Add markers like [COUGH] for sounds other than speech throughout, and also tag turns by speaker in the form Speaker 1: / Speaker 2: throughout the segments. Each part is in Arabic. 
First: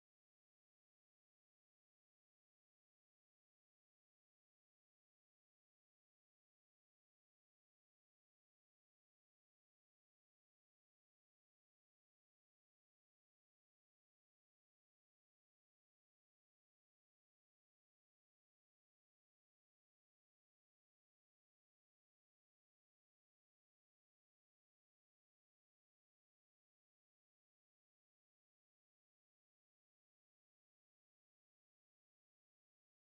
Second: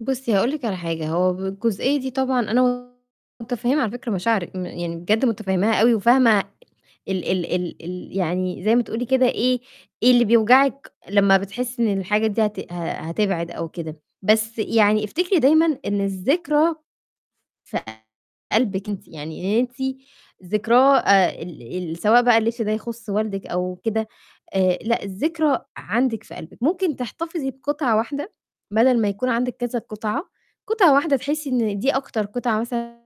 Speaker 1: بُصّي، هاقول لكِ على حاجة، هو بالجزئية دي طبعًا أنا متفهّمه على فكرة مشاعرِِك م يعني بجد متفهّماها أوي وفاهمة ال ال ال ال يعني زي ما تقولي كده إيه، إيه اللي بيوجعِك لمّا بتحسي إن الحاجات دي هت ه هتبعد أو كده، بس يعني افتكري دايمًا إن الذكرى في قلبِك أنتِ، يعني إن أنتِ ذكراه آآ، ال ال سواء بقى الِلبس ده يخُصّ والدِك أو كده آآ، لأ الذكرى عندِك في قلبِك، ممكن تحتفظي بقطعة واحدة بَدَل ما يكون عندِك كذا قطعة، قطعة واحدة تحسي إن دي أكتر قطعة مثلًا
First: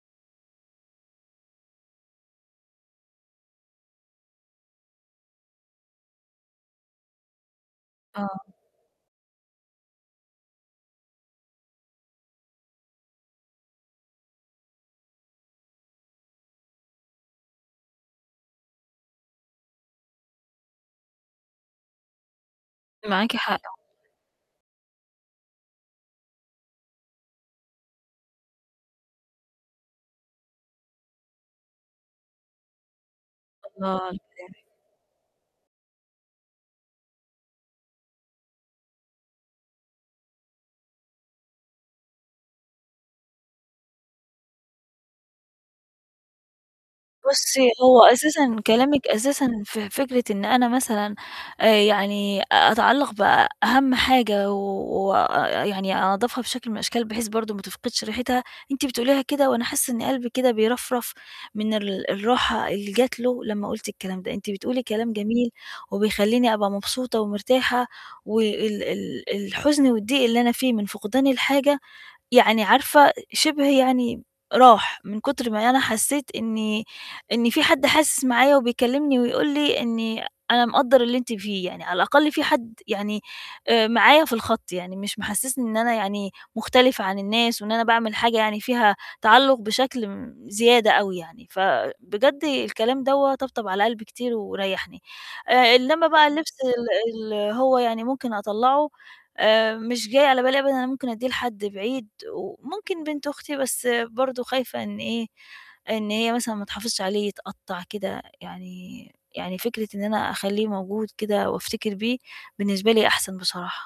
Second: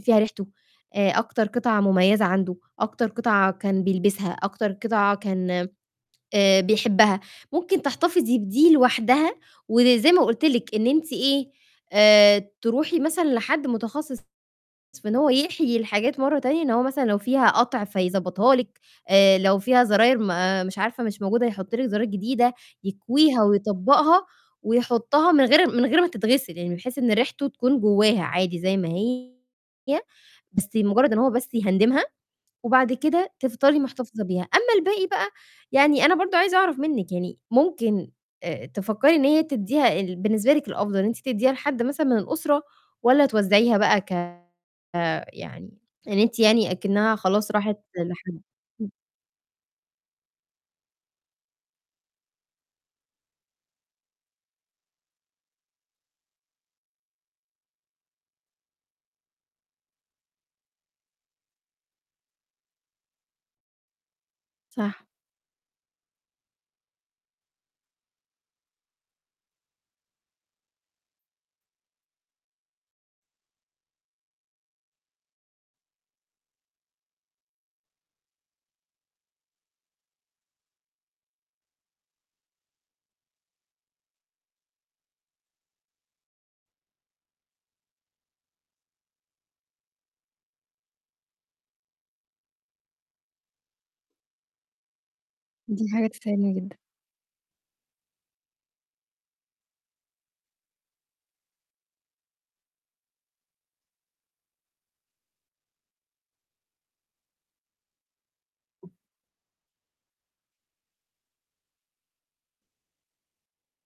Speaker 1: فيها ريحتُه، آآ، أكتر قطعة مميزة عندُه، أكتر قطعة كان بيلبسها، أكتر قطعة كان آآ، بيحبها، ممكن تحتفظي
Speaker 2: آه.
Speaker 1: بدي لوحدها، وزي ما قُلت لكِ إن أنتِ إيه آآ، ترُوحي مثلًا لحد متخصِّص في إن هو يحيي الحاجات مرّه تانية، إن هو مثلًا لو فيها قَطْع فيضبطها لكِ، آآ، لو فيها زراير ما مش عارفة مش موجودة يحُطّ لكِ زراير جديدة،
Speaker 2: معاكِ
Speaker 1: يكويها
Speaker 2: حق، آه.
Speaker 1: ويطبَّقها ويحُطّها من غير من غير ما تتغسِل يعني، بحيث إن ريحتُه تكون جواها عادي زي ما هي، بس مجرّد إن هو بس يهندِمها، وبعد كده تفضلي
Speaker 2: الله على
Speaker 1: محتفظة بيها،
Speaker 2: [UNINTELLIGIBLE]
Speaker 1: أمّا الباقي بقى، يعني أنا برضه عايزة أعرف منِّك يعني ممكن آآ، تفكّري إن هي تدّيها ال بالنسبة لِك الأفضل إن أنتِ تديها لحد مثلًا من الأُسرة، والَّا توّزعيها بقى ك يعني إن أنتِ يعني أكِنَّها خلاص
Speaker 2: بُصّي،
Speaker 1: راحت
Speaker 2: هو
Speaker 1: لحد.
Speaker 2: أساسًا
Speaker 1: [UNINTELLIGIBLE]
Speaker 2: كلامِك أساسًا في فكرة إن أنا مثلًا، آآ، يعني أتعلّق بأهم حاجة و وآآ يعني أنضّفها بشكل من الأشكال بحيث برضه ما تفقدش ريحتها، أنتِ بتقوليها كده وأنا حاسة إن قلبي كده بيرفرف من ال الراحة اللي جَت له لمّا قُلتِ الكلام ده، أنتِ بتقولي
Speaker 1: صح.
Speaker 2: كلام جميل، وبيخليني أبقى مبسوطة ومرتاحة، وال ال الحُزن والضيق اللي أنا فيه من فُقدان الحاجة، يعني عارفة شِبْه يعني راح من كُتْر ما أنا حسيت إن إن فيه حد حاسس معايا وبيكلّمني ويقول لي إني أنا مقدّر اللي أنتِ فيه، يعني على الأقل فيه حد يعني، آآ، معايا في الخط، يعني مش محسِّسني إن أنا يعني مختلفة عن الناس، وإن أنا باعمل حاجة يعني فيها تعلُّق بشكل م زيادة أوي يعني، فبجد الكلام دَوَّة طَبطَب على قلبي كتير وريّحني، آآ،
Speaker 1: دي
Speaker 2: إنّما
Speaker 1: حاجة
Speaker 2: بقى الِلبس
Speaker 1: تسعِدني جدًا.
Speaker 2: ال ال هو يعني ممكن أطلّعُه، آآ، مش جاي على بالي أبدًا إن أنا ممكن أدِّيه لحد بعيد، وممكن بنت أختي، بس برضه خايفة إن إيه، إن هي مثلًا ما تحافظش عليه يتقطَّع كده، يعني يعني فكرة إن أنا أخليه موجود كده وأفتكر بيه بالنسبة لي أحسن بصراحة.